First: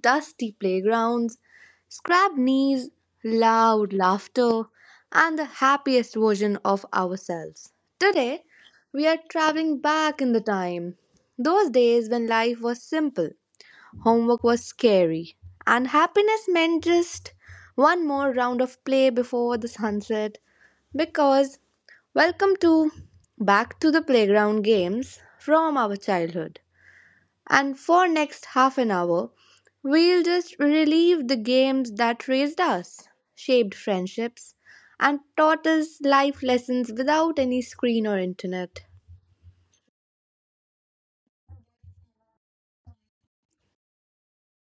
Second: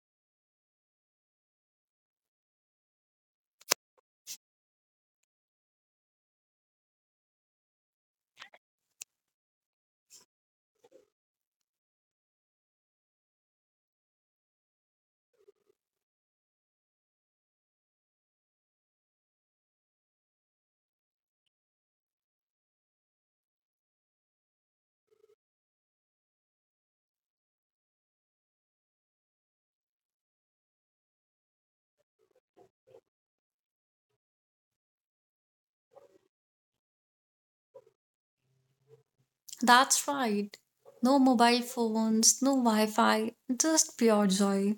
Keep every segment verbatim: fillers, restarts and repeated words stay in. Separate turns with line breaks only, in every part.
dusty playgrounds, scrabbed knees, loud laughter, and the happiest version of ourselves. Today, we are traveling back in the time, those days when life was simple, homework was scary, and happiness meant just one more round of play before the sunset because welcome to back to the playground games from our childhood. And for next half an hour, we'll just relive the games that raised us, shaped friendships, and taught us life lessons without any screen or internet.
That's right. No mobile phones, no Wi Fi, just pure joy.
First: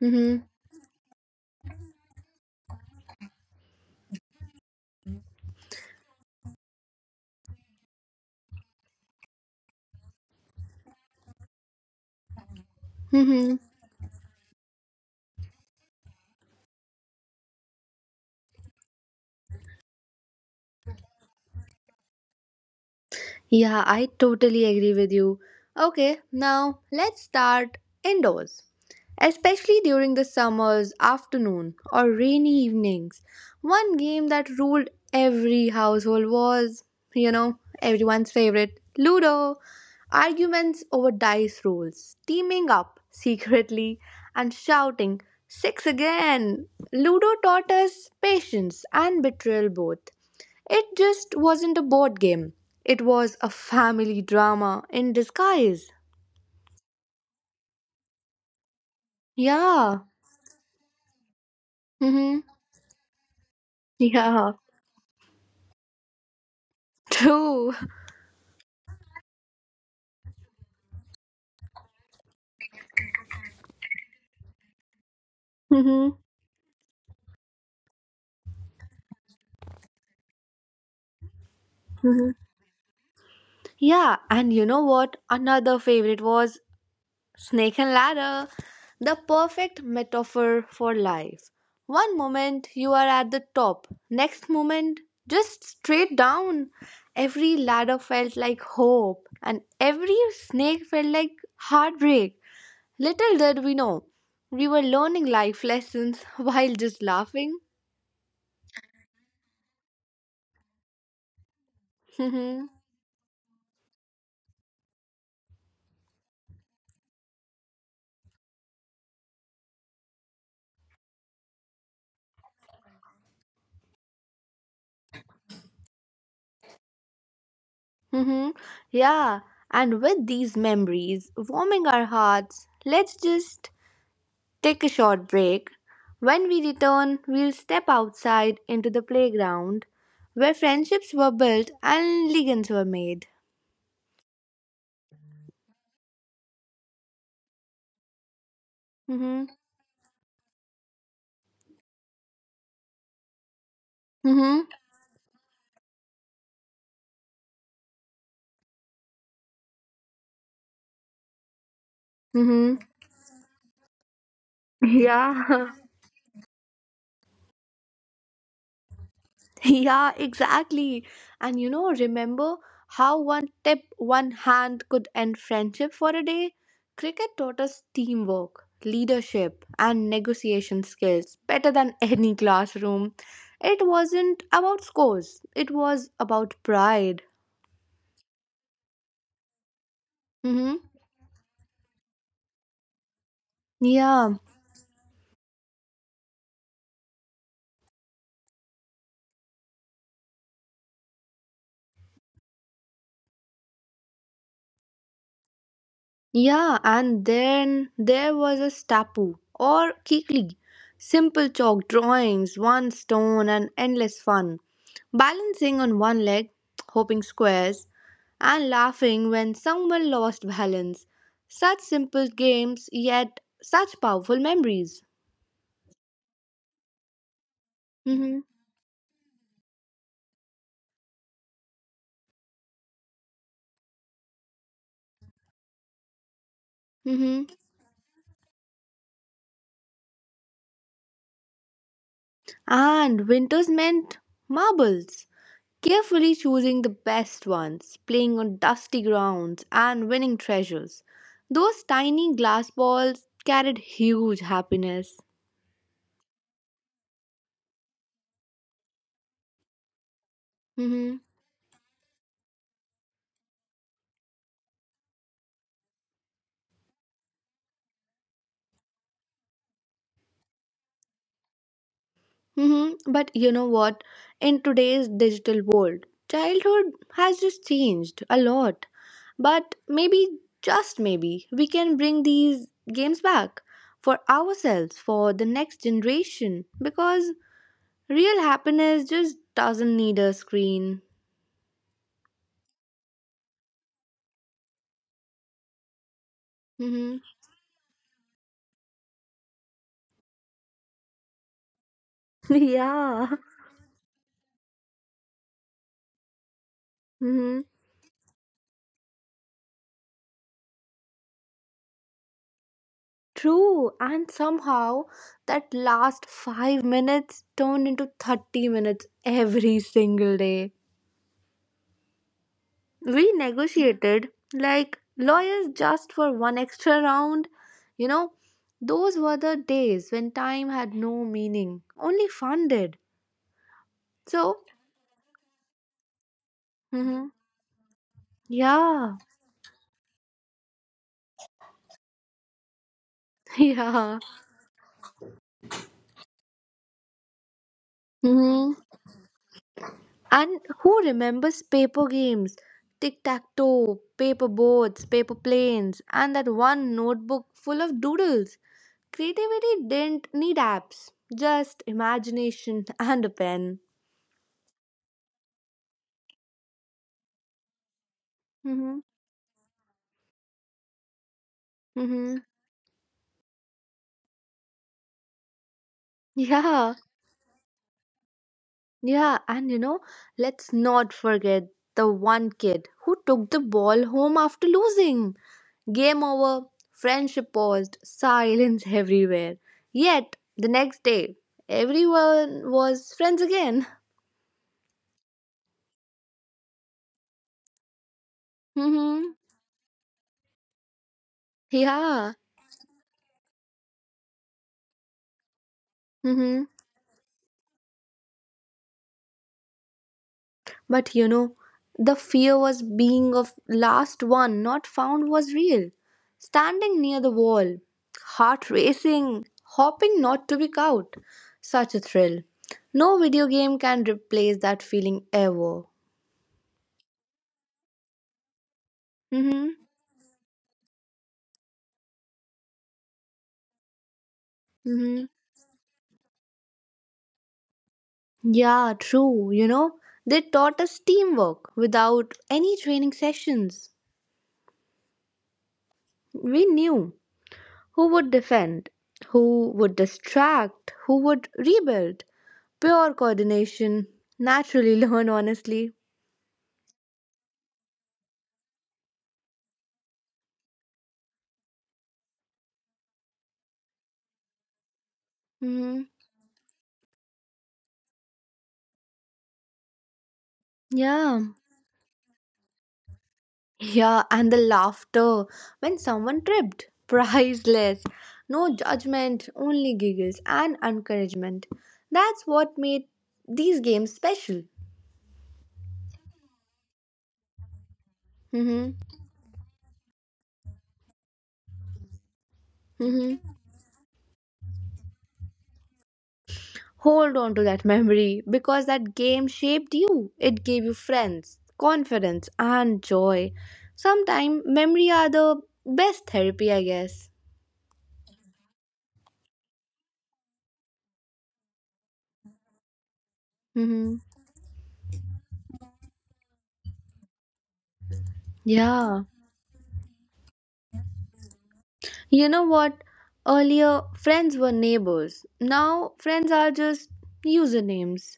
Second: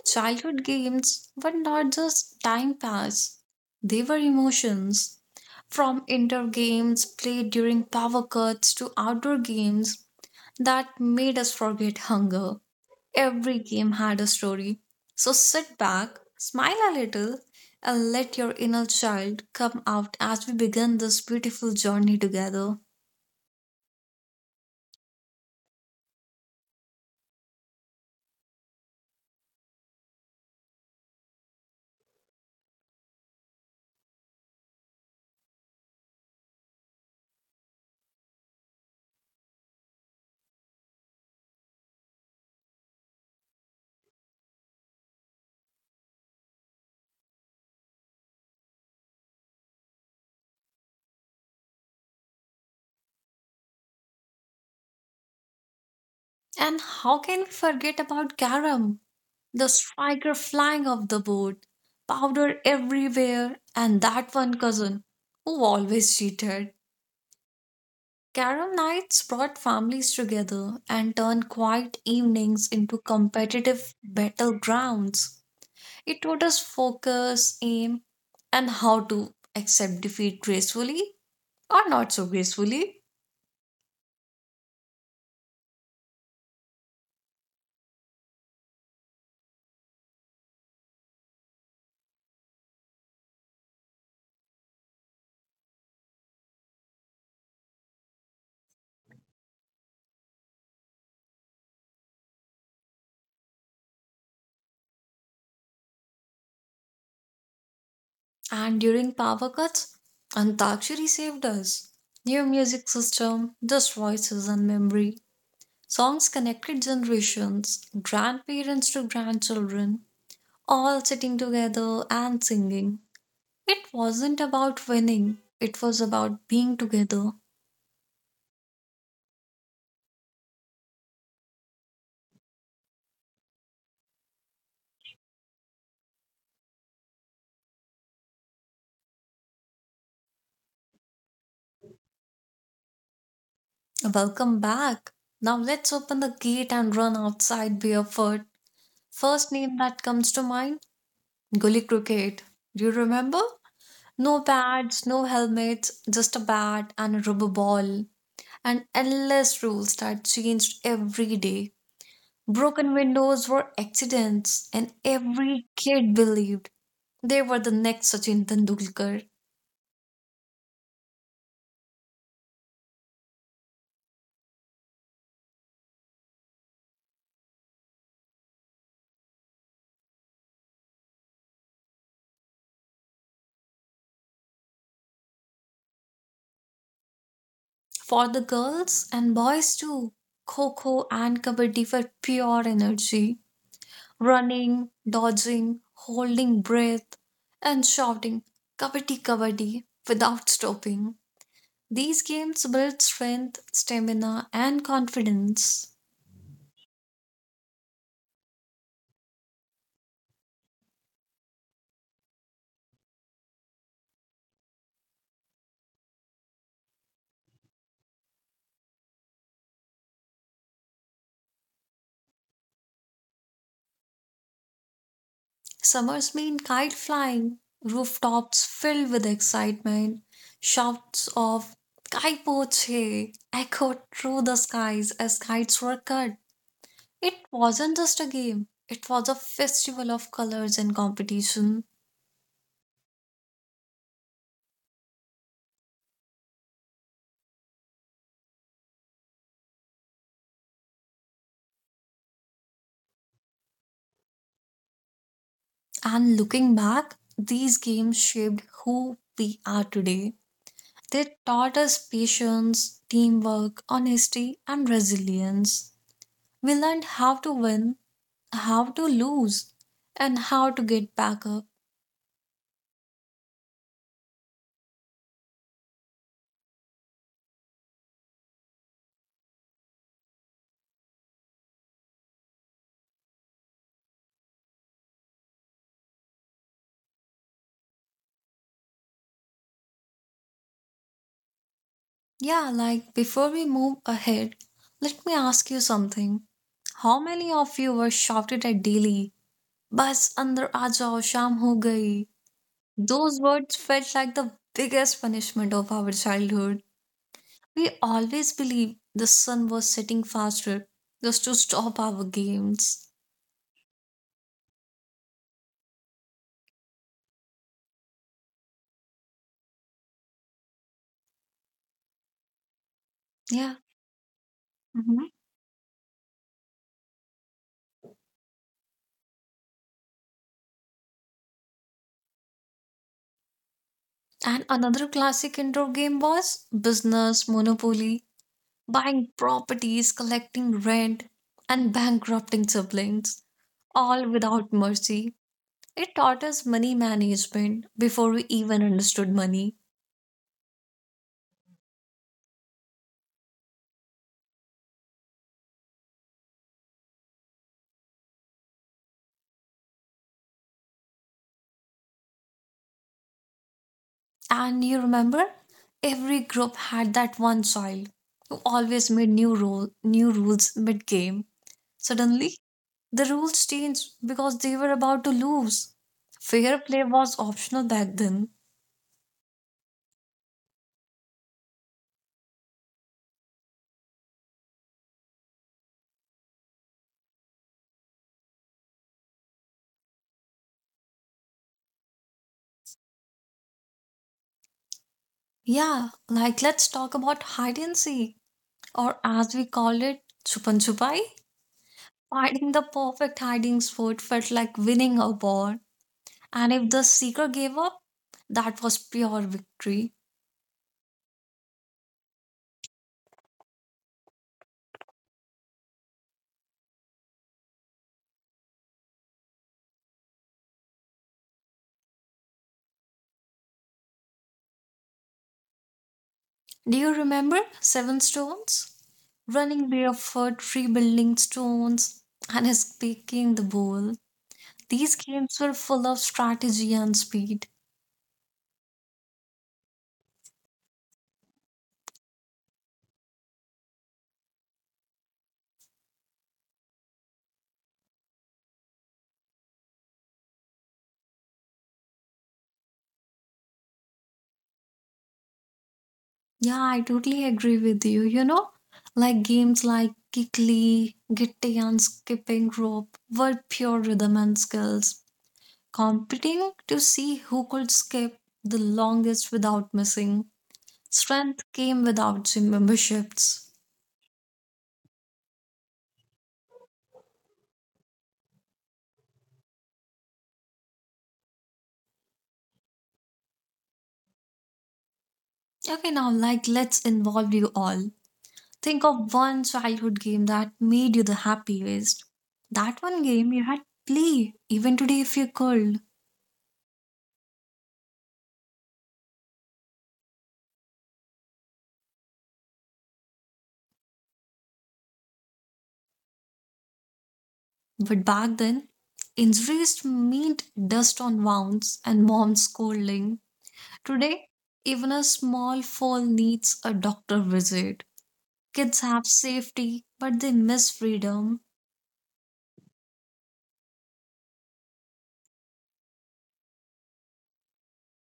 Mhm.
Childhood games were not just time pass, they were emotions. From indoor games played during power cuts to outdoor games that made us forget hunger.
Mhm.
Every game had a story. So sit back, smile a little, and let your inner child come out as we begin this beautiful journey together.
Yeah, I totally agree with you. Okay, now let's start indoors. Especially during the summer's afternoon or rainy evenings. One game that ruled every household was, you know, everyone's favorite Ludo. Arguments over dice rolls, teaming up secretly, and shouting, "Six again! Ludo taught us patience and betrayal both. It just wasn't a board game. It was a family drama in disguise."
And how can we forget about Garam, the
Yeah.
striker flying off the board,
Mm-hmm.
powder everywhere, and that
Yeah.
one cousin who always cheated?
True.
Carom nights brought families together and turned quiet evenings into competitive battlegrounds.
Mm-hmm.
It taught us focus, aim, and how to accept defeat gracefully or not so gracefully.
Yeah. And you know what? Another favorite was Snake and Ladder, the perfect metaphor for life. One moment you are at the top, next moment just straight down. Every ladder felt like hope, and every snake felt like heartbreak. Little did we know, we were learning life lessons while just laughing.
And during power cuts, Antakshari saved us. New music system, just voices and memory. Songs connected generations, grandparents to grandchildren, all sitting together and singing. It wasn't about winning, it was about being together.
Mm-hmm. Yeah, and with these memories warming our hearts, let's just take a short break. When we return, we'll step outside into the playground where friendships were built and legends were made.
Welcome back. Now let's open the gate and run outside barefoot.
Mm-hmm.
First name that comes to mind, Gully Cricket. Do you remember? No
Mm-hmm.
pads, no helmets, just a bat and a rubber ball, and endless rules that changed every day.
Mm-hmm.
Broken windows were accidents, and every
Yeah,
kid believed they were the next Sachin Tendulkar.
yeah, exactly. And you know, remember how one tip, one hand could end friendship for a day? Cricket taught us teamwork, leadership, and negotiation skills better than any classroom. It wasn't about scores, it was about pride.
For the girls and boys too, Kho
Mm-hmm.
Kho and Kabaddi were pure energy.
Yeah.
Running, dodging, holding breath, and shouting Kabaddi Kabaddi without stopping. These games build strength, stamina, and confidence.
Yeah, and then there was a stapu or kikli. Simple chalk drawings, one stone, and endless fun. Balancing on one leg, hoping squares, and laughing when someone lost balance. Such simple games, yet such powerful memories.
Summers mean kite flying,
Mm-hmm.
rooftops filled with excitement, shouts of Kai Poche echoed through the skies as kites were cut. It
Mm-hmm.
wasn't just a game, it was a festival of colors and competition.
And winters meant marbles, carefully choosing the best ones, playing on dusty grounds, and winning treasures. Those tiny glass balls carried huge happiness.
And looking back, these games shaped who we are today.
Hmm.
They taught us patience, teamwork, honesty, and resilience. We learned how to win, how to lose, and how to get back up.
Hmm. But you know what? In today's digital world, childhood has just changed a lot. But maybe, just maybe, we can bring these games back for ourselves, for the next generation, because real happiness just doesn't need a screen.
Yeah, like before we move ahead, let me ask you something.
Mhm.
How many of you were shouted at daily? Bas andar aa jao, sham ho gayi.
Yeah.
Those words felt like the biggest punishment of our childhood.
Mhm.
We always believed the sun was setting faster just to stop our games.
True. And somehow that last five minutes turned into thirty minutes every single day. We
Yeah.
negotiated like
Mhm.
lawyers just for one extra round. You know, those were the days when time had no meaning, only fun did. So,
And another classic indoor game was
mhm.
business, monopoly.
Yeah,
Buying properties, collecting rent, and bankrupting siblings,
yeah.
all without mercy. It taught us money management before we
Hmm.
even understood money.
And who remembers paper games? Tic tac toe, paper boats, paper planes, and that one notebook full of doodles. Creativity didn't need apps, just imagination and a pen.
And you remember, every group had that one child who
Mm-hmm.
always made new rule, new rules mid-game.
Mm-hmm.
Suddenly, the rules changed because they were about to lose. Fair
Yeah,
play was optional back then.
yeah, and you know, let's not forget the one kid who took the ball home after losing. Game over. Friendship paused. Silence everywhere. Yet, the next day, everyone was friends again.
Yeah, like let's talk about hide and seek, or
Hmm.
as we call it, chupan chupai.
Yeah.
Finding the perfect hiding spot felt like winning a war.
Hmm.
And if the seeker gave up, that was pure victory.
But you know, the fear was being of last one not found was real. Standing near the wall, heart racing, hoping not to be caught. Such a thrill. No video game can replace that feeling ever.
Do you remember Seven Stones?
Hmm.
Running barefoot, rebuilding stones, and escaping the bowl. These
Hmm.
games were full of strategy and speed.
Yeah, true. You know, they taught us teamwork without any training sessions. We knew who would defend, who would distract, who would rebuild. Pure coordination. Naturally learned. Honestly.
Yeah, I totally agree with you. You know, like games like Kikli, Gitti, and Skipping Rope were pure rhythm and skills
Hmm.
competing to see who could skip the longest without missing.
Yeah.
Strength came without gym memberships.
Yeah, and the laughter when someone tripped. Priceless. No judgment, only giggles and encouragement. That's what made these games special.
Okay, now like let's involve you all.
Mm-hmm.
Think of one childhood game that made you the happiest. That one
Mm-hmm.
game you had play even today if you could.
Hold on to that memory because that game shaped you. It gave you friends, confidence, and joy. Sometimes memory are the best therapy, I guess.
But back then, injuries meant dust on wounds and mom scolding.
Hmm.
Today, even a small fall needs a doctor visit. Kids
Yeah.
have safety, but they miss freedom.
You know what? Earlier, friends were neighbors. Now, friends are just usernames.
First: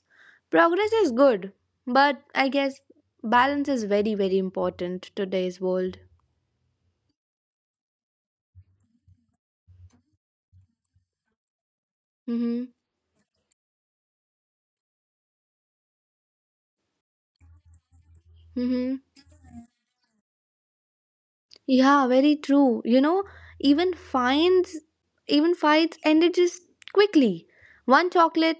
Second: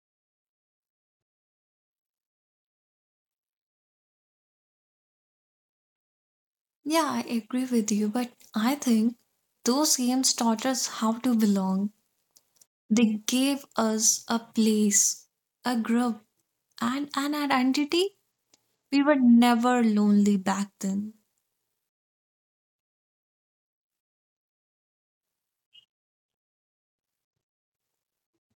Progress is good, but I guess balance is very, very important to today's world.
Yeah, I agree with you, but I think those games taught us how to belong.
Mm-hmm.
They gave us a place, a group, and an identity. We
Mm-hmm.
were never lonely back then.
Yeah, very true. You know, even fines, even fights ended just quickly. One chocolate,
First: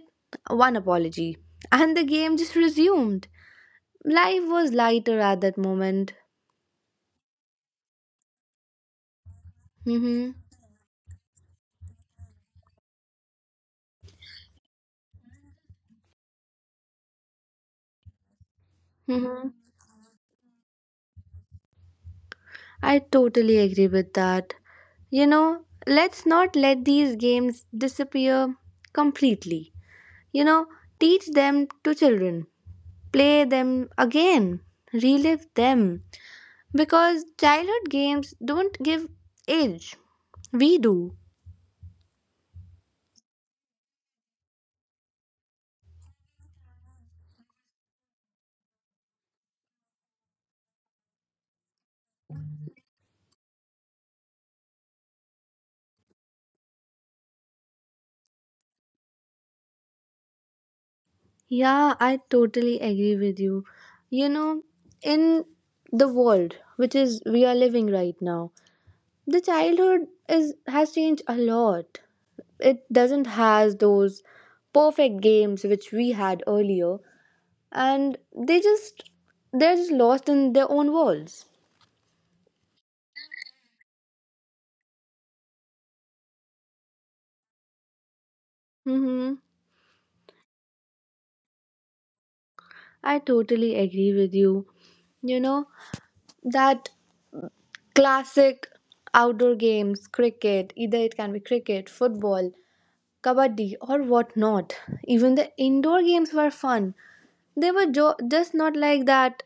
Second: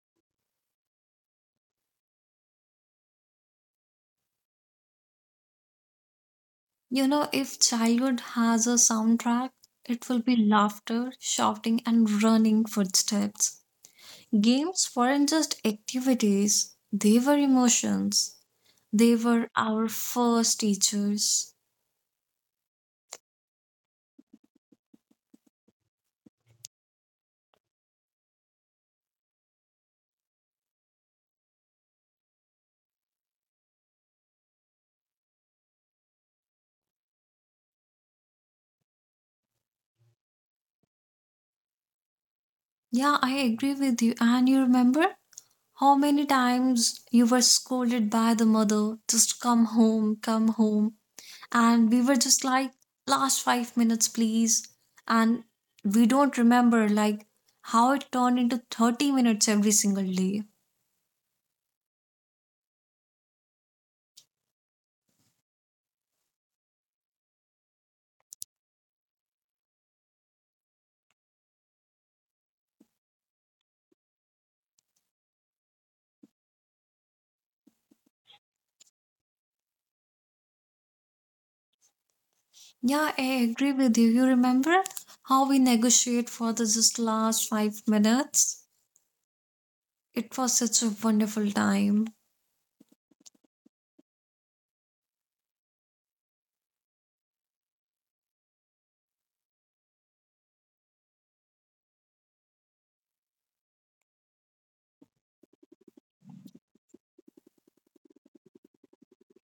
one apology, and the game just resumed. Life was lighter at that moment.
You know, if childhood has a soundtrack, it will
Mhm.
be laughter, shouting, and running footsteps. Games weren't just activities, they were emotions. They were
Mhm.
our first teachers.
I totally agree with that. You know, let's not let these games disappear completely. You know, teach them to children. Play them again. Relive them. Because childhood games don't give age. We do.
Yeah, I agree with you. And you remember how many times you were scolded by the mother, just come home, come home. And we were just like, last five minutes, please. And we don't remember like how it turned into thirty minutes every single day.
Yeah, I totally agree with you. You know, in the world which is we are living right now, the childhood is has changed a lot. It doesn't has those perfect games which we had earlier and they just they're just lost in their own worlds.
Yeah, I agree with you. You remember how we negotiate for the just last five minutes?
Mhm.
It was such a wonderful time.
I totally agree with you. You know, that classic outdoor games, cricket, either it can be cricket, football, kabaddi, or whatnot. Even the indoor games were fun. They were jo- just not like that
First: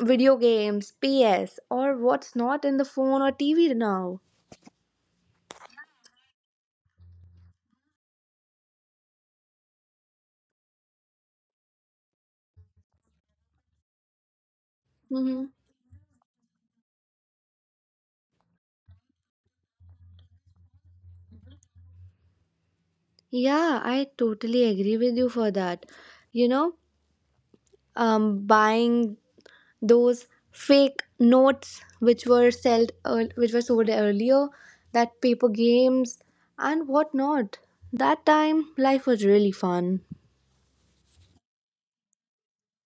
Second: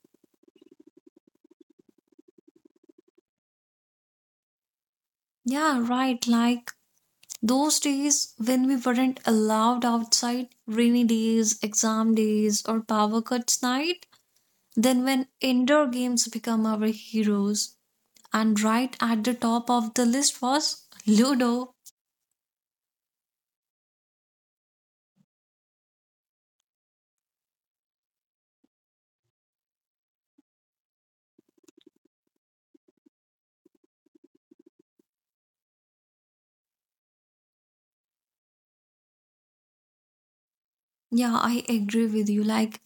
video games, P S, or what's not in the phone or T V now.
Yeah, right. Like those days when we weren't allowed outside, rainy days, exam days, or power cuts night, then when
Mm-hmm.
indoor games become our heroes. And right at the top of the list was Ludo.
Yeah, I totally agree with you for that. You know, um, buying those fake notes which were sold earl- which were sold earlier that paper games and whatnot that time life was really fun.
Yeah, I agree with you. Like,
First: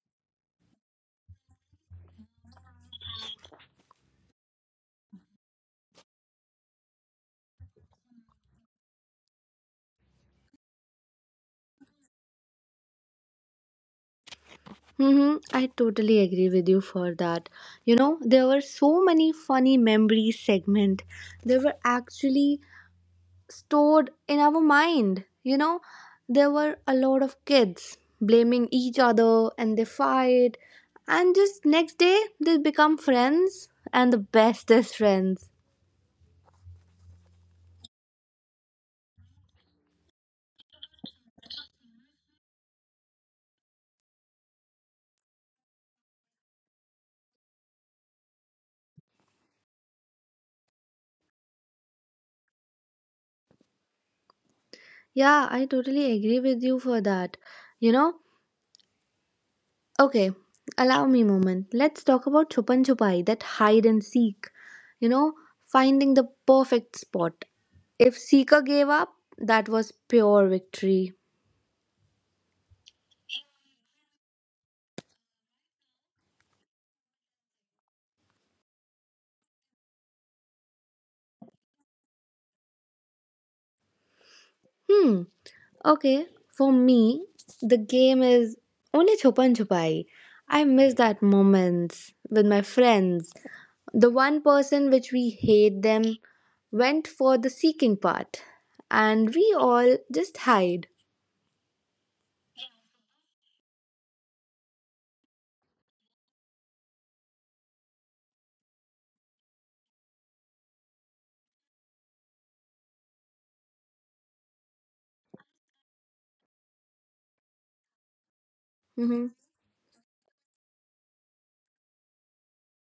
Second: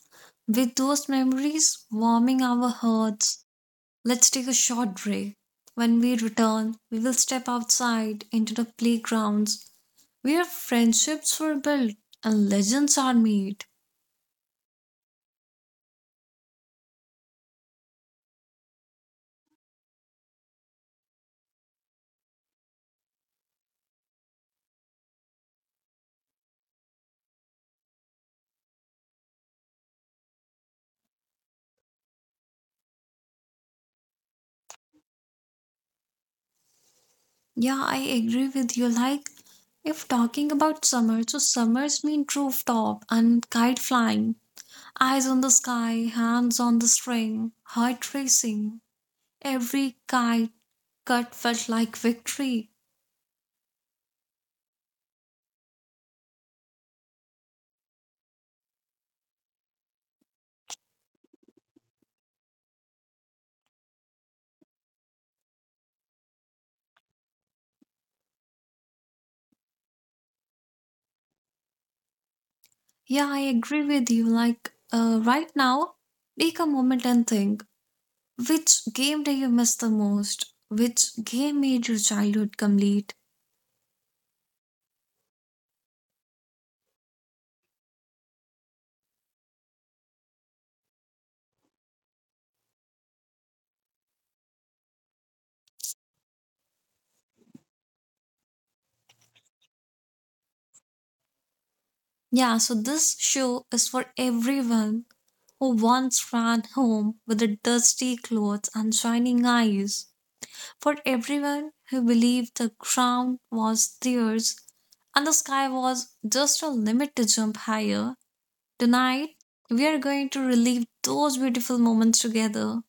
with those memories warming our hearts, let's take a short break. When we return, we will step outside into the playgrounds where friendships were built and legends are made.
Mm-hmm, I totally agree with you for that. You know, there were so many funny memories segment there were actually stored in our mind. You know, there were a lot of kids blaming each other and they fight, and just next day they become friends and the bestest friends.
Yeah, I agree with you. Like, if talking about summer, so summers mean rooftop and kite flying, eyes on the sky, hands on the string, heart racing. Every kite cut felt like victory.
Yeah, I totally agree with you for that. You know, okay, allow me a moment. Let's talk about chupan chupai, that hide and seek. You know, finding the perfect spot. If seeker gave up, that was pure victory.
Yeah, I agree with you. Like, uh, right now, take a moment and think which game do you miss the most? Which game made your childhood complete?
Hmm. Okay, for me, the game is only Chupan Chupai. I miss that moments with my friends. The one person which we hate them went for the seeking part, and we all just hide.
Yeah, so this show is for everyone who once ran home with the dusty clothes and shining eyes. For everyone who believed the ground was theirs and the sky was just a limit to jump higher,
Hmm.
tonight we are going to relive those beautiful moments together.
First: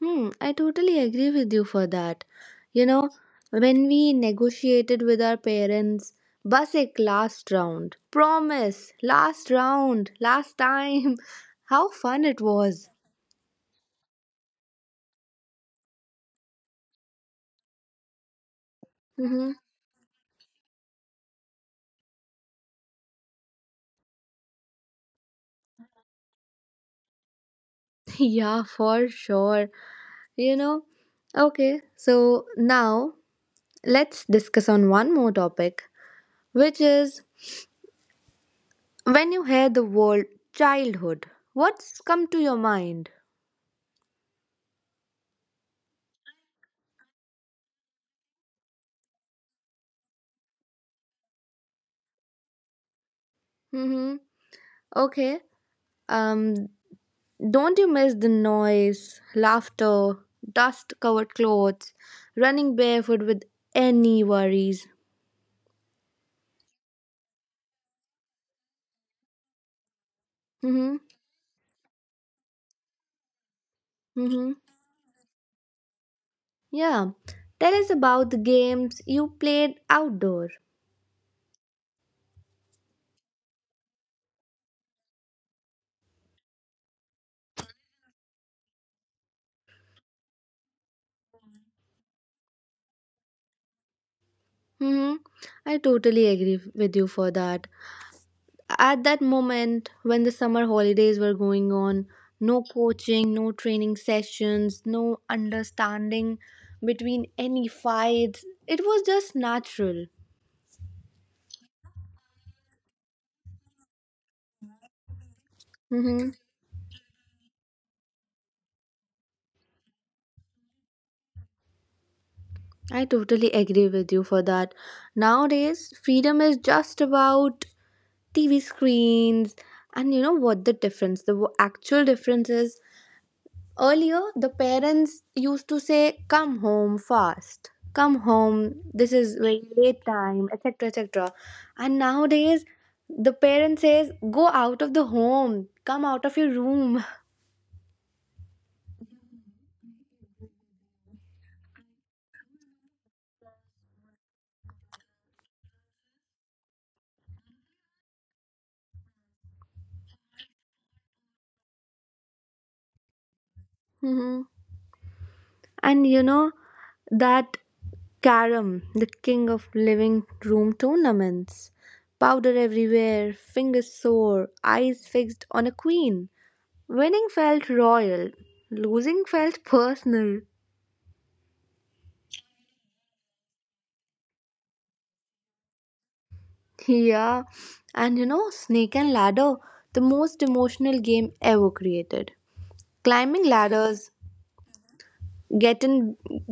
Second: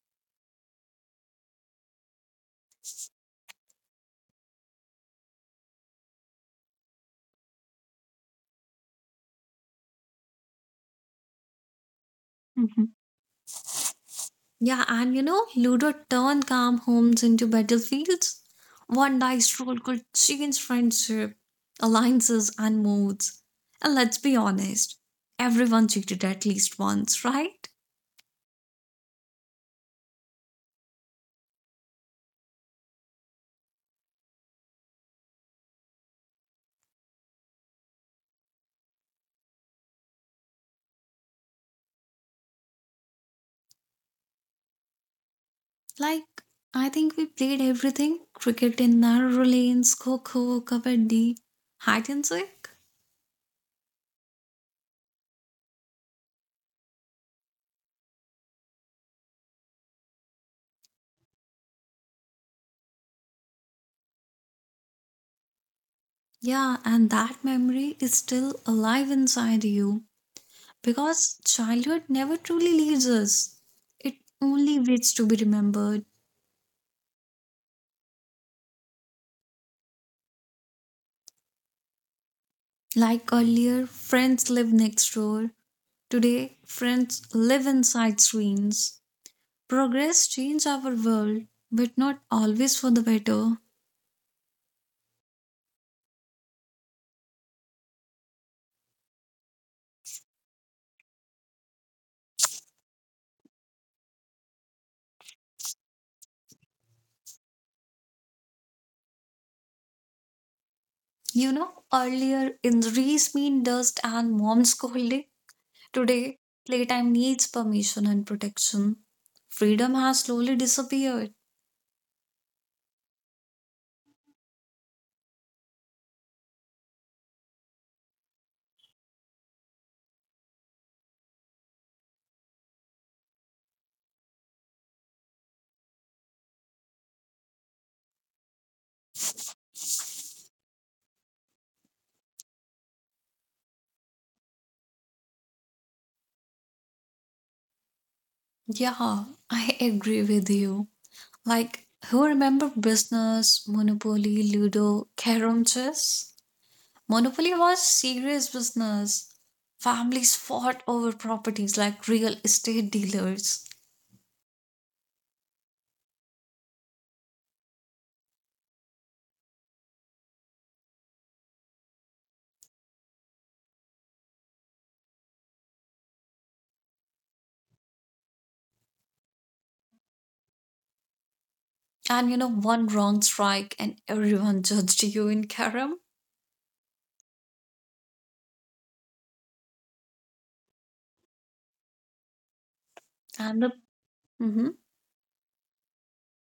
Hmm, I totally agree with you for that. You know, when we negotiated with our parents, Basik last round, promise, last round, last time. How fun it was.
Yeah, and you know, Ludo turned calm homes into battlefields. One dice roll could change friendship, alliances, and moods. And let's be honest, everyone cheated at least once, right?
Yeah, for sure. You know, okay, so now let's discuss on one more topic, which is when you hear the word childhood, what's come to your mind?
Like, I think we played everything cricket in narrow lanes, kho kho, kabaddi, hide and seek.
Mm-hmm. Okay. Um, don't you miss the noise, laughter, dust-covered clothes, running barefoot with any worries?
Yeah, and that memory is still alive inside you
Mm-hmm.
because childhood never truly leaves us, it
Mm-hmm.
only waits to be remembered.
Yeah. Tell us about the games you played outdoor.
Like earlier, friends lived next door. Today, friends live inside screens. Progress changed our world, but not always for the better.
Mm-hmm. I totally agree with you for that. At that moment, when the summer holidays were going on, no coaching, no training sessions, no understanding between any fights. It was just natural.
You know, earlier injuries mean dust and mom scolding.
Mm-hmm.
Today, playtime needs permission and protection. Freedom has slowly disappeared.
I totally agree with you for that. Nowadays, freedom is just about T V screens, and you know what the difference, the w- actual difference is earlier, the parents used to say, "Come home fast, come home, this is very late time, et cetera et cetera" And nowadays, the parent says, "Go out of the home, come out of your room."
Yeah, I agree with you. Like, who remember business, monopoly, ludo, carom chess? Monopoly was serious business. Families fought over properties like real estate dealers.
Mhm. And you know, that Carom, the king of living room tournaments. Powder everywhere, fingers sore, eyes fixed on a queen. Winning felt royal, losing felt personal.
And you know, one wrong strike and everyone judged you in Karam.
Yeah, and you know, Snake and Ladder, the most emotional game ever created. Climbing
And the
ladders,
hmm
getting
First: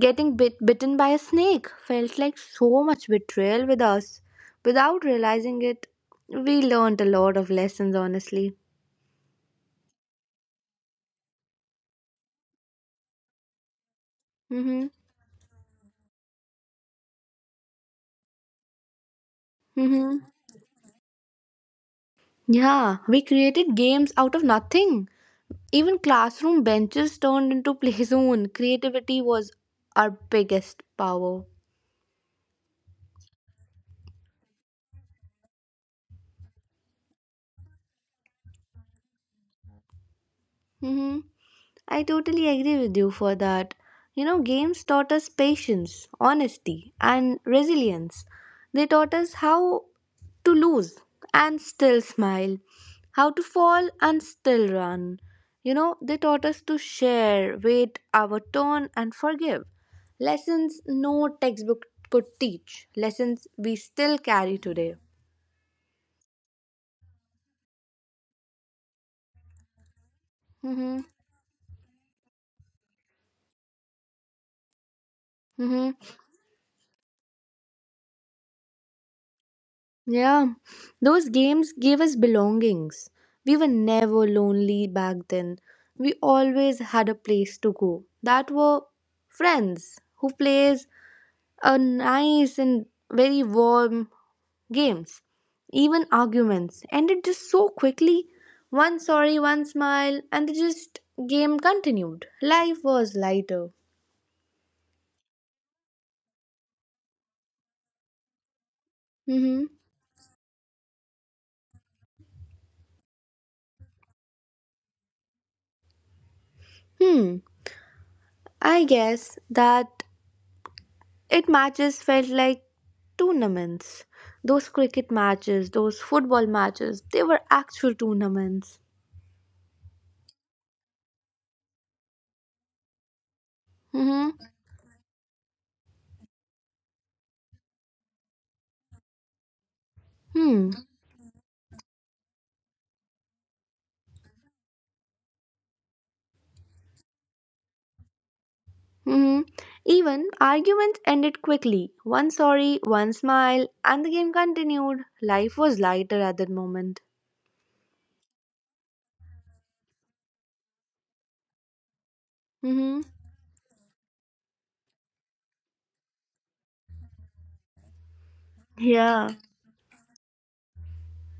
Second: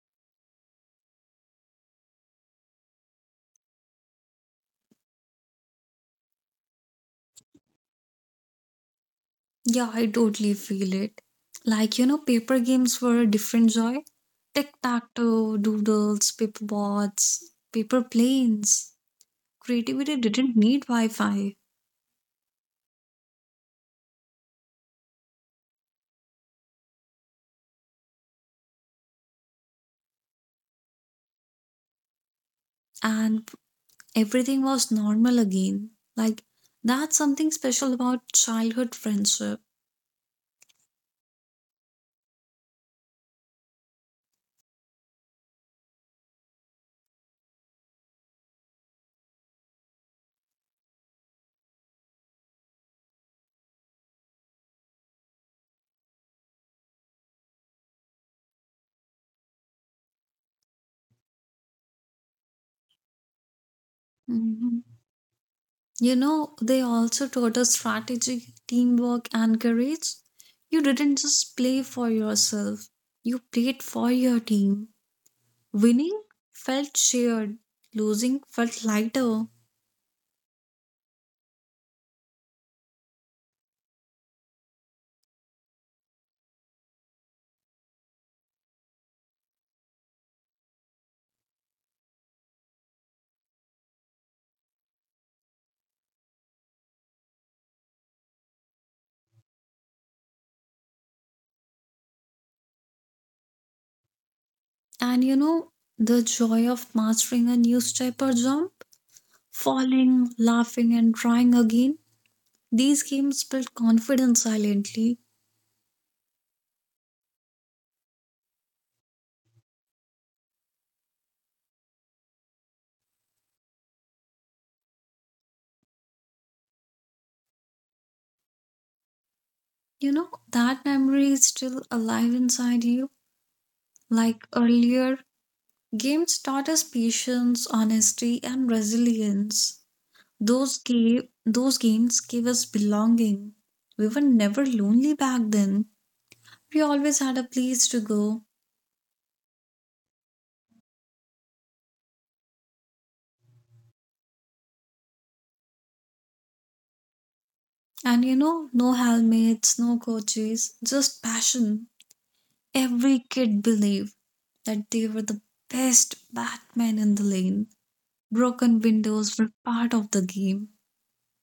getting bit bitten by a snake felt like so much betrayal with us. Without realizing it, we learned a lot of lessons, honestly.
Yeah, I totally feel it. Like you know, paper games were a different joy. Tic
Mm-hmm.
tac toe, doodles, paper boards, paper planes. Creativity
Mm-hmm.
didn't need Wi-Fi,
Yeah, we created games out of nothing. Even classroom benches turned into play zone. Creativity was our biggest power.
and everything was normal again. Like, that's something special about childhood friendship.
Mm-hmm. I totally agree with you for that. You know, games taught us patience, honesty, and resilience. They taught us how to lose and still smile, how to fall and still run. You know, they taught us to share, wait our turn, and forgive. Lessons no textbook could teach, lessons we still carry
Mhm.
today.
You know, they also taught us strategy, teamwork, and courage. You
Mm-hmm.
didn't just play for yourself, you played for your team.
Mm-hmm.
Winning felt shared, losing felt lighter.
Yeah, those games gave us belongings. We were never lonely back then. We always had a place to go. That were friends who plays a nice and very warm games. Even arguments ended just so quickly. One sorry, one smile, and the just game continued. Life was lighter.
And you know, the joy of mastering a new step or jump,
Mm-hmm.
falling, laughing, and trying again. These games built confidence silently.
Hmm. I guess that it matches felt like tournaments. Those cricket matches, those football matches, they were actual tournaments.
You know, that memory is still alive inside you.
Hmm.
Like earlier, games taught us patience, honesty, and resilience.
Hmm.
Those gave those games gave us belonging. We were never lonely back then. We always had a place to go.
Hmm. Even arguments ended quickly. One sorry, one smile, and the game continued. Life was lighter at that moment.
And you know, no helmets, no coaches, just passion.
Hmm.
Every kid believed that they were the best Batman in the lane. Broken
Yeah.
windows were part of the game.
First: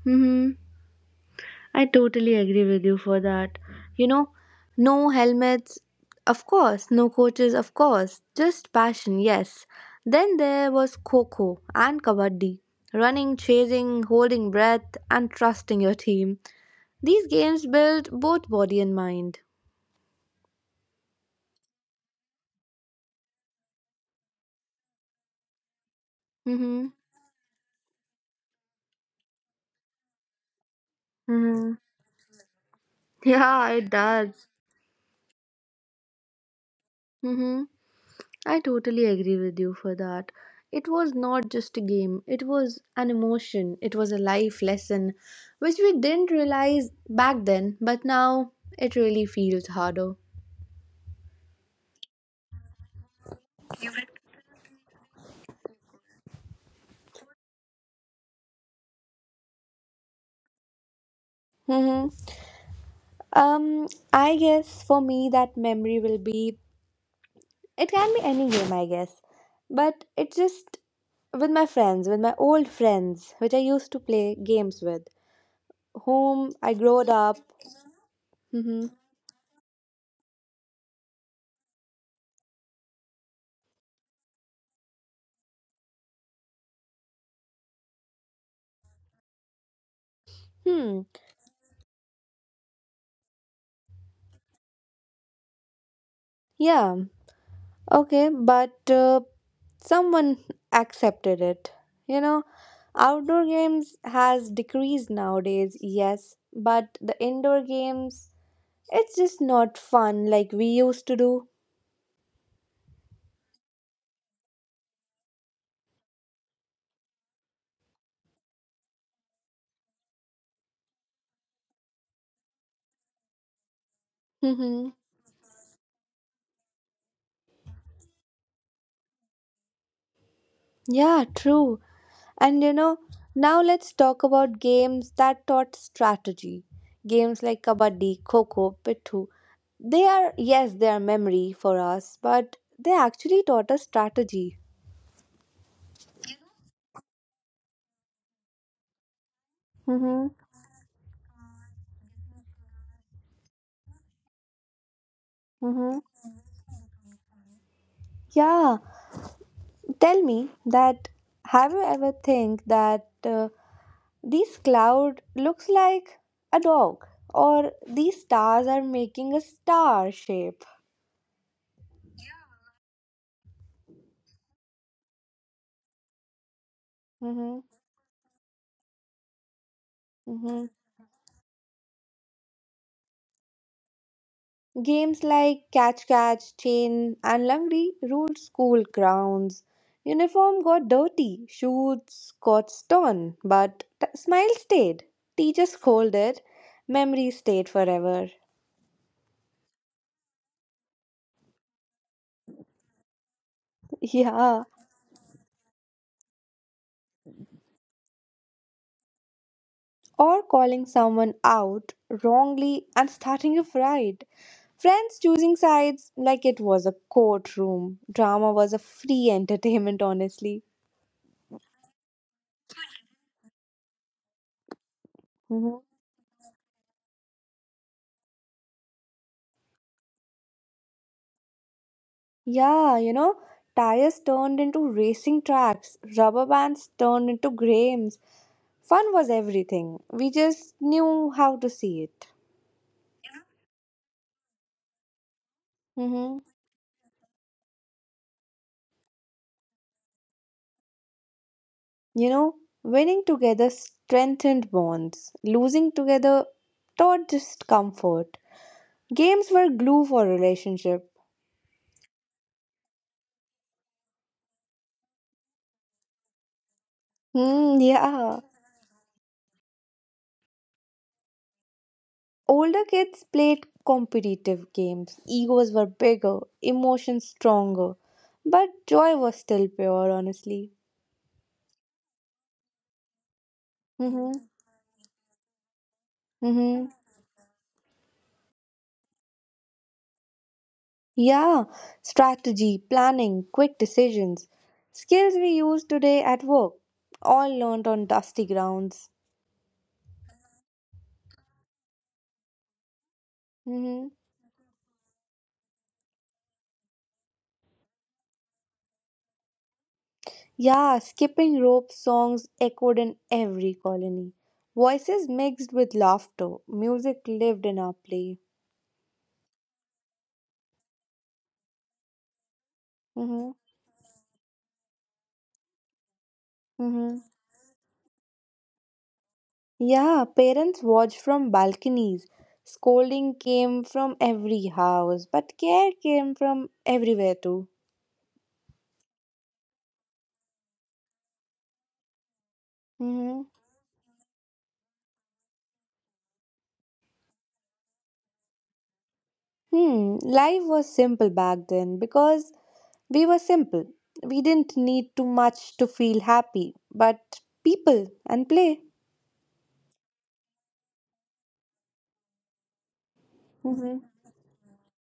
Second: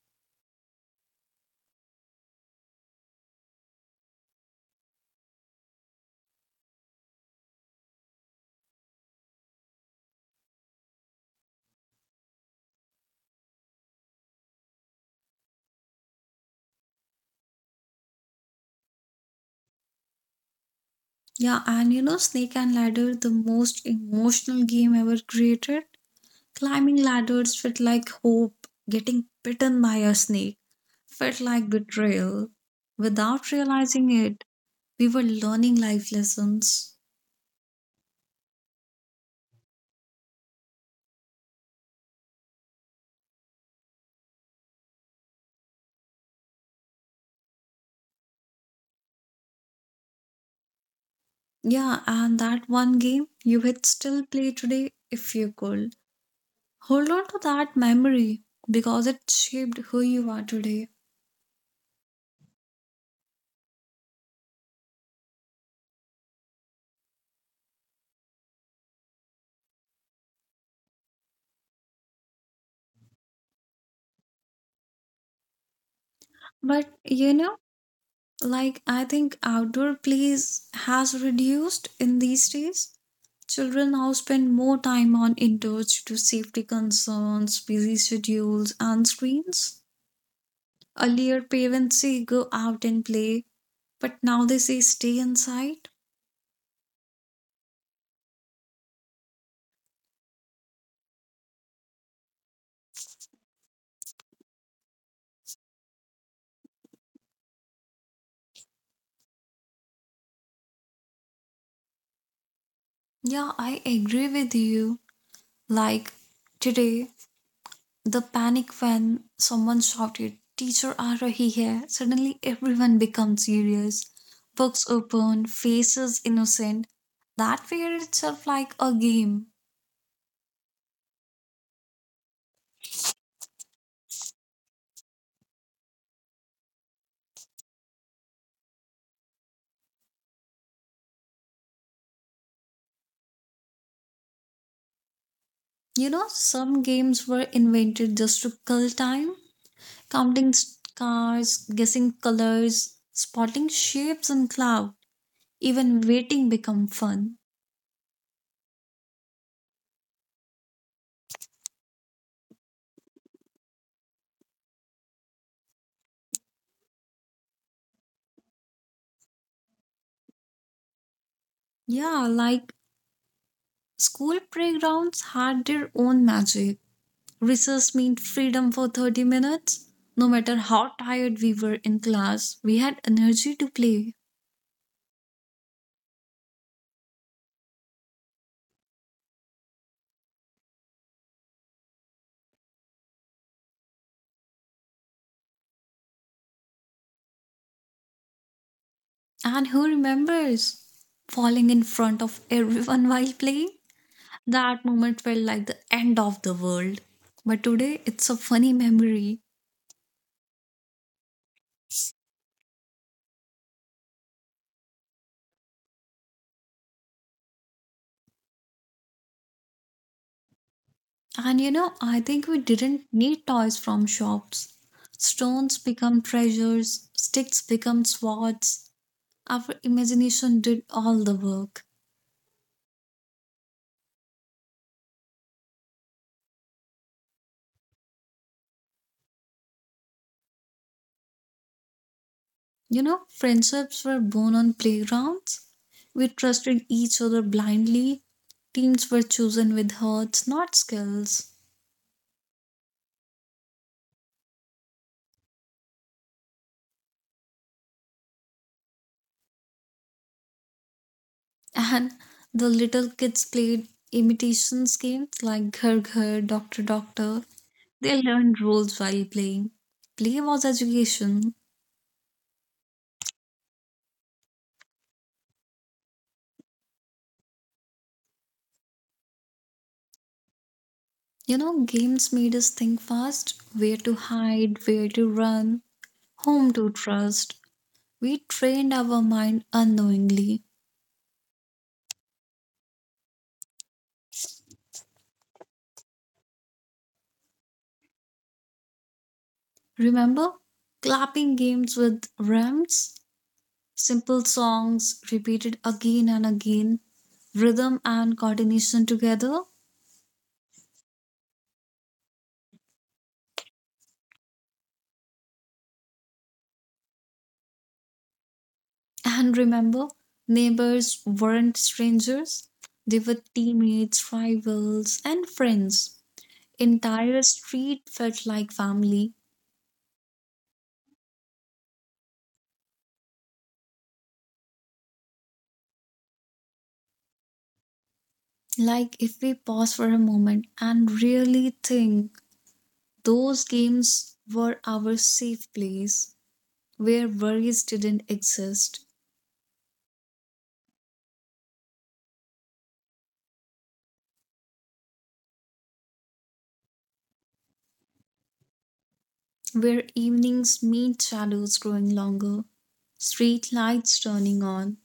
Hmm. I totally agree with you for that. You know, no helmets, of course, no coaches, of course, just passion, yes. Then there was Coco and Kabaddi. Running, chasing, holding breath, and trusting your team. These games build both body and mind.
Yeah, and you know, Snake and Ladder, the most emotional game ever created.
Mm-hmm.
Climbing ladders felt like hope. Getting bitten by a snake felt like
Mm-hmm.
betrayal. Without
Yeah, it
realizing
does.
it, we were learning life lessons.
Mm-hmm. I totally agree with you for that. It was not just a game, it was an emotion, it was a life lesson, which we didn't realize back then, but now it really feels harder.
Yeah, and that one game you would still play today if you could. Hold on to that memory because it shaped who you are today.
Mm-hmm. Um, I guess for me that memory will be it can be any game, I guess. But it's just with my friends, with my old friends, which I used to play games with, whom I growed
But
up.
you know,
Mm-hmm.
like I think outdoor plays has reduced in these days. Children now spend more time on indoors due to safety concerns, busy schedules, and screens.
Hmm.
Earlier, parents say go out and play, but now they say stay inside.
Yeah. Okay, but uh, someone accepted it. You know, outdoor games has decreased nowadays, yes, but the indoor games, it's just not fun like we used to do.
Yeah, I agree with you. Like today, the panic when someone shouted, Teacher aa rahi hai, suddenly everyone becomes serious.
Mm-hmm.
Books open, faces innocent. That fear itself like a game.
Yeah, true. And you know, now let's talk about games that taught strategy. Games like kabaddi, kho-kho, pittu. They are, yes, they are memory for us, but they actually taught us strategy.
You know, some games were invented just to kill time,
Mm-hmm.
counting stars, guessing colors, spotting shapes in cloud.
Mm-hmm.
Even waiting become fun.
Yeah, tell me that have you ever think that uh, this cloud looks like a dog or these stars are making a star shape?
Yeah, like school playgrounds had their own magic.
Mhm,
Recess meant freedom for thirty minutes. No matter
mhm.
how tired we were in class, we had energy to play.
Games like catch catch, chain and langri ruled school grounds. Uniform got dirty, shoes got torn, but t- smile stayed. Teacher scolded, memory stayed forever.
And who remembers falling in front of everyone while playing?
Yeah.
That moment felt like the end of the world. But today it's a funny memory.
Or calling someone out wrongly and starting a fight. Friends choosing sides like it was a courtroom. Drama was a free entertainment, honestly.
And you know, I think we didn't need toys from shops. Stones
Mhm.
become treasures, sticks become swords. Our imagination did all the work.
Yeah, you know, tires turned into racing tracks, rubber bands turned into games. Fun was everything. We just knew how to see it.
You know, friendships were born on playgrounds. We
Hmm.
trusted each other blindly. Teams were chosen with hearts, not skills.
You know, winning together strengthened bonds, losing together taught discomfort. Games were glue for relationship.
And the little kids played imitations games like Ghar Ghar, Doctor Doctor.
Hmm,
They
yeah.
learned roles while playing. Play was education.
Older kids played competitive games. Egos were bigger, emotions stronger, but joy was still pure, honestly.
You know, games made us think fast, where to
Mm-hmm.
hide, where to run, whom
Mm-hmm.
to trust. We trained our mind unknowingly.
Yeah, strategy, planning, quick decisions. Skills we use today at work, all learned on dusty grounds.
Remember? Clapping games with rhymes,
Mm-hmm.
simple songs repeated again and again, rhythm and coordination together.
Yeah, skipping rope songs echoed in every colony. Voices mixed with laughter. Music lived in our play.
And remember, neighbors weren't strangers, they were
Mm-hmm.
teammates, rivals, and friends.
Mm-hmm.
Entire street felt like family.
Yeah, parents watched from balconies. Scolding came from every house, but care came from everywhere too.
Like, if we pause for a moment and really think,
Mm-hmm.
those games were our safe place where worries didn't exist,
Hmm, life was simple back then because we were simple. We didn't need too much to feel happy, but people and play.
where evenings meet shadows growing longer, street
Mm-hmm.
lights turning on,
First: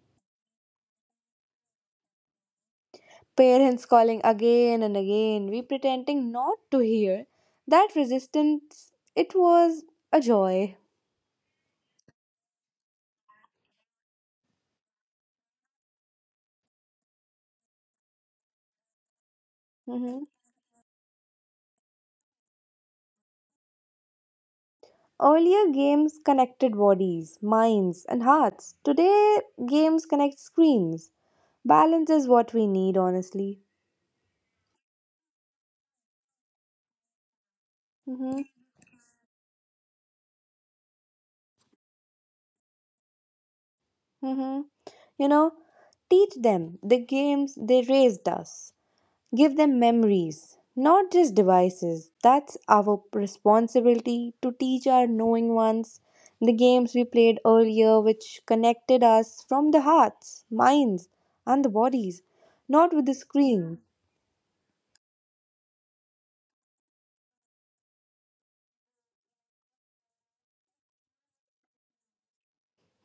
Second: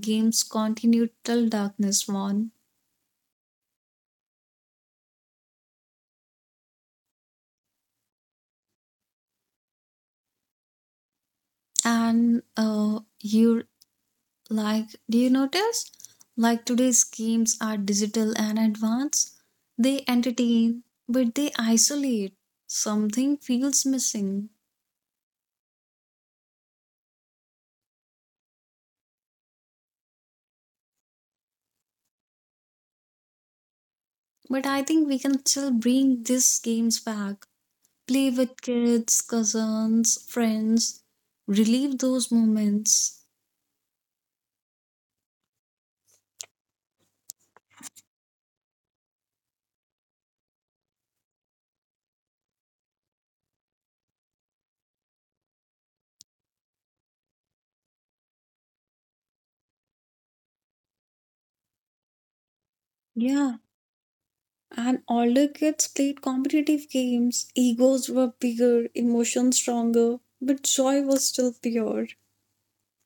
games continued till darkness won.
Parents calling again and again, we pretending not to hear. That resistance, it was a joy.
And uh, you Like, do you notice? Like today's games are digital and advanced. They
Mhm.
entertain, but they isolate. Something feels missing.
Earlier, games connected bodies, minds, and hearts. Today, games connect screens. Balance is what we need, honestly.
But I think we can still bring these games back. Play
Hmm.
with kids, cousins, friends. Relive those moments.
Hmm. You know, teach them the games they raised us. Give them memories, not just devices. That's our responsibility to teach our knowing ones the games we played earlier, which connected us from the hearts, minds, and the bodies, not with the
Yeah,
screen.
and older kids played competitive games. Egos were bigger, emotions stronger, but joy was still pure.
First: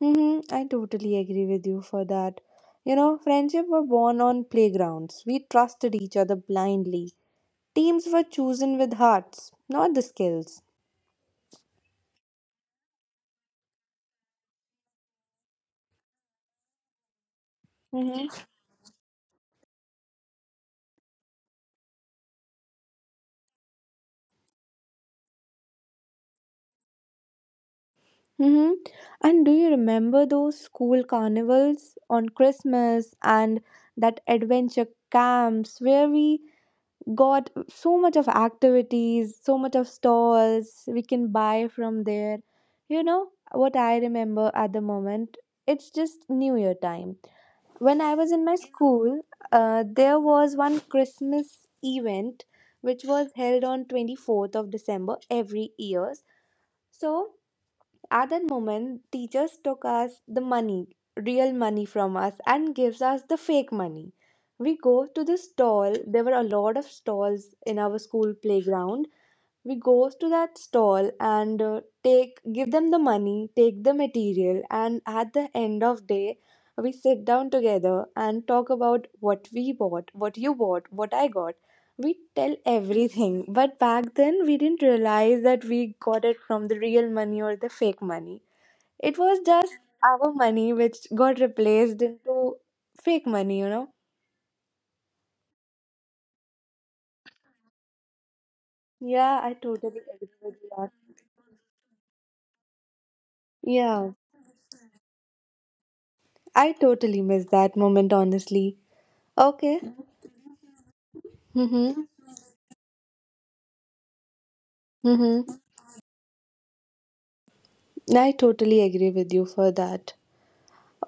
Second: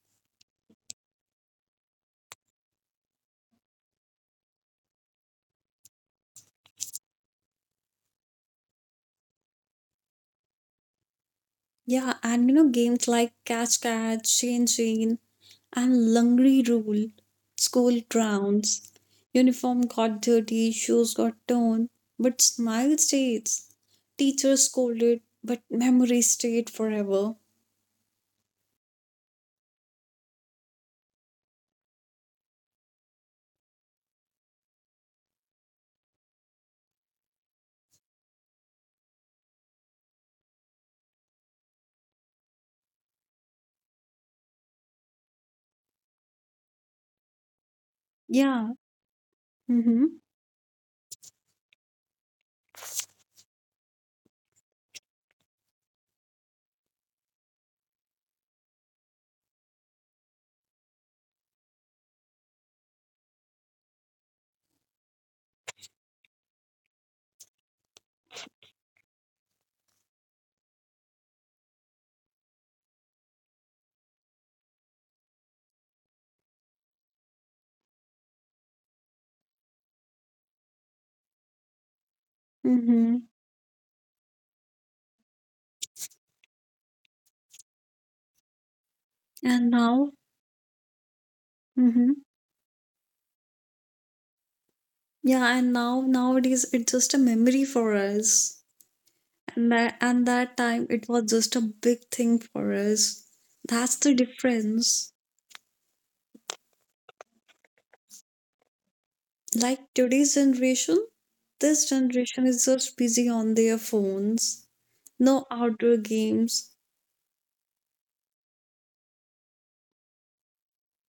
Mm-hmm, I totally agree with you for that. You know, friendship were born on playgrounds. We trusted each other blindly. Teams were chosen with hearts, not the skills.
Yeah, and you know, games like Catch Catch, Chain Chain, and Lungri Rule, school grounds. Uniform got dirty, shoes got torn, but smile stays. Teacher scolded, but memory stayed forever.
Mm-hmm. And do you remember those school carnivals on Christmas and that adventure camps where we got so much of activities, so much of stalls we can buy from there? You know what I remember at the moment? It's just New Year time. When I was in my
Yeah.
school, uh,
Mm-hmm.
there was one Christmas event which was held on twenty-fourth of December every year. So at that moment, teachers took us the money, real money from us, and gives us the fake money. We go to the stall. There were a lot of stalls in our school playground, we goes to that stall and uh, take give them the money, take the material, and at the end of day we sit down together and talk about what we bought, what you bought, what I got. We tell
Mm-hmm.
everything, but back then we didn't realize that we got it from the real money or the fake money. It was
And
just
now,
our money which got replaced
mm-hmm.
into fake money, you know.
Yeah, and now nowadays it's just a memory for us.
Yeah, I
And that
totally
and
agree with
that time
you.
it was just a big thing for us. That's
Yeah,
the difference.
I totally miss that moment, honestly. Okay.
Like today's generation, this
Mm-hmm.
generation is just busy on their phones, no
Mm-hmm.
outdoor games.
I totally agree with you for that.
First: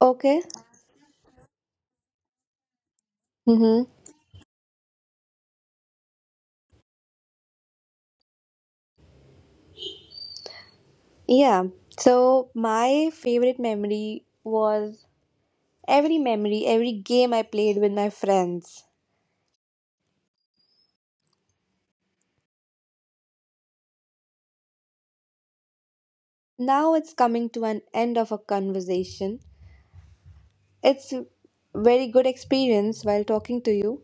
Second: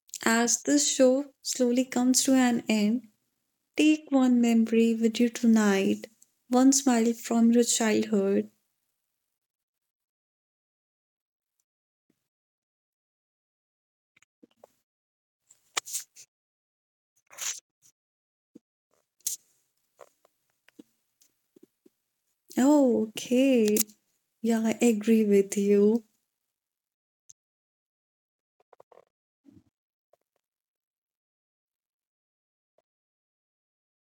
Okay.
As this show slowly comes to an end,
Mm-hmm.
take one memory with you tonight, one smile from your childhood.
Yeah. So my favorite memory was every memory, every game I played with my friends.
Oh, okay. Yeah, I agree with you.
Now it's coming to an end of a conversation. It's a very good experience while talking to you.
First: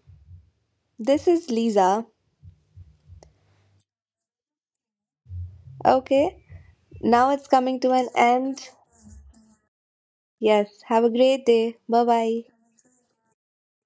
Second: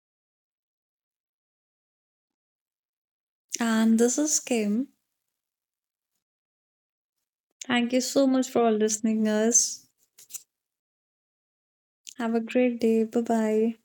This is Lisa.
And this is Kim.
Okay. Now it's coming
Thank
to
you
an
so much
end.
for listening us.
Yes. Have a great day. Bye
Have a
bye.
great day. Bye bye.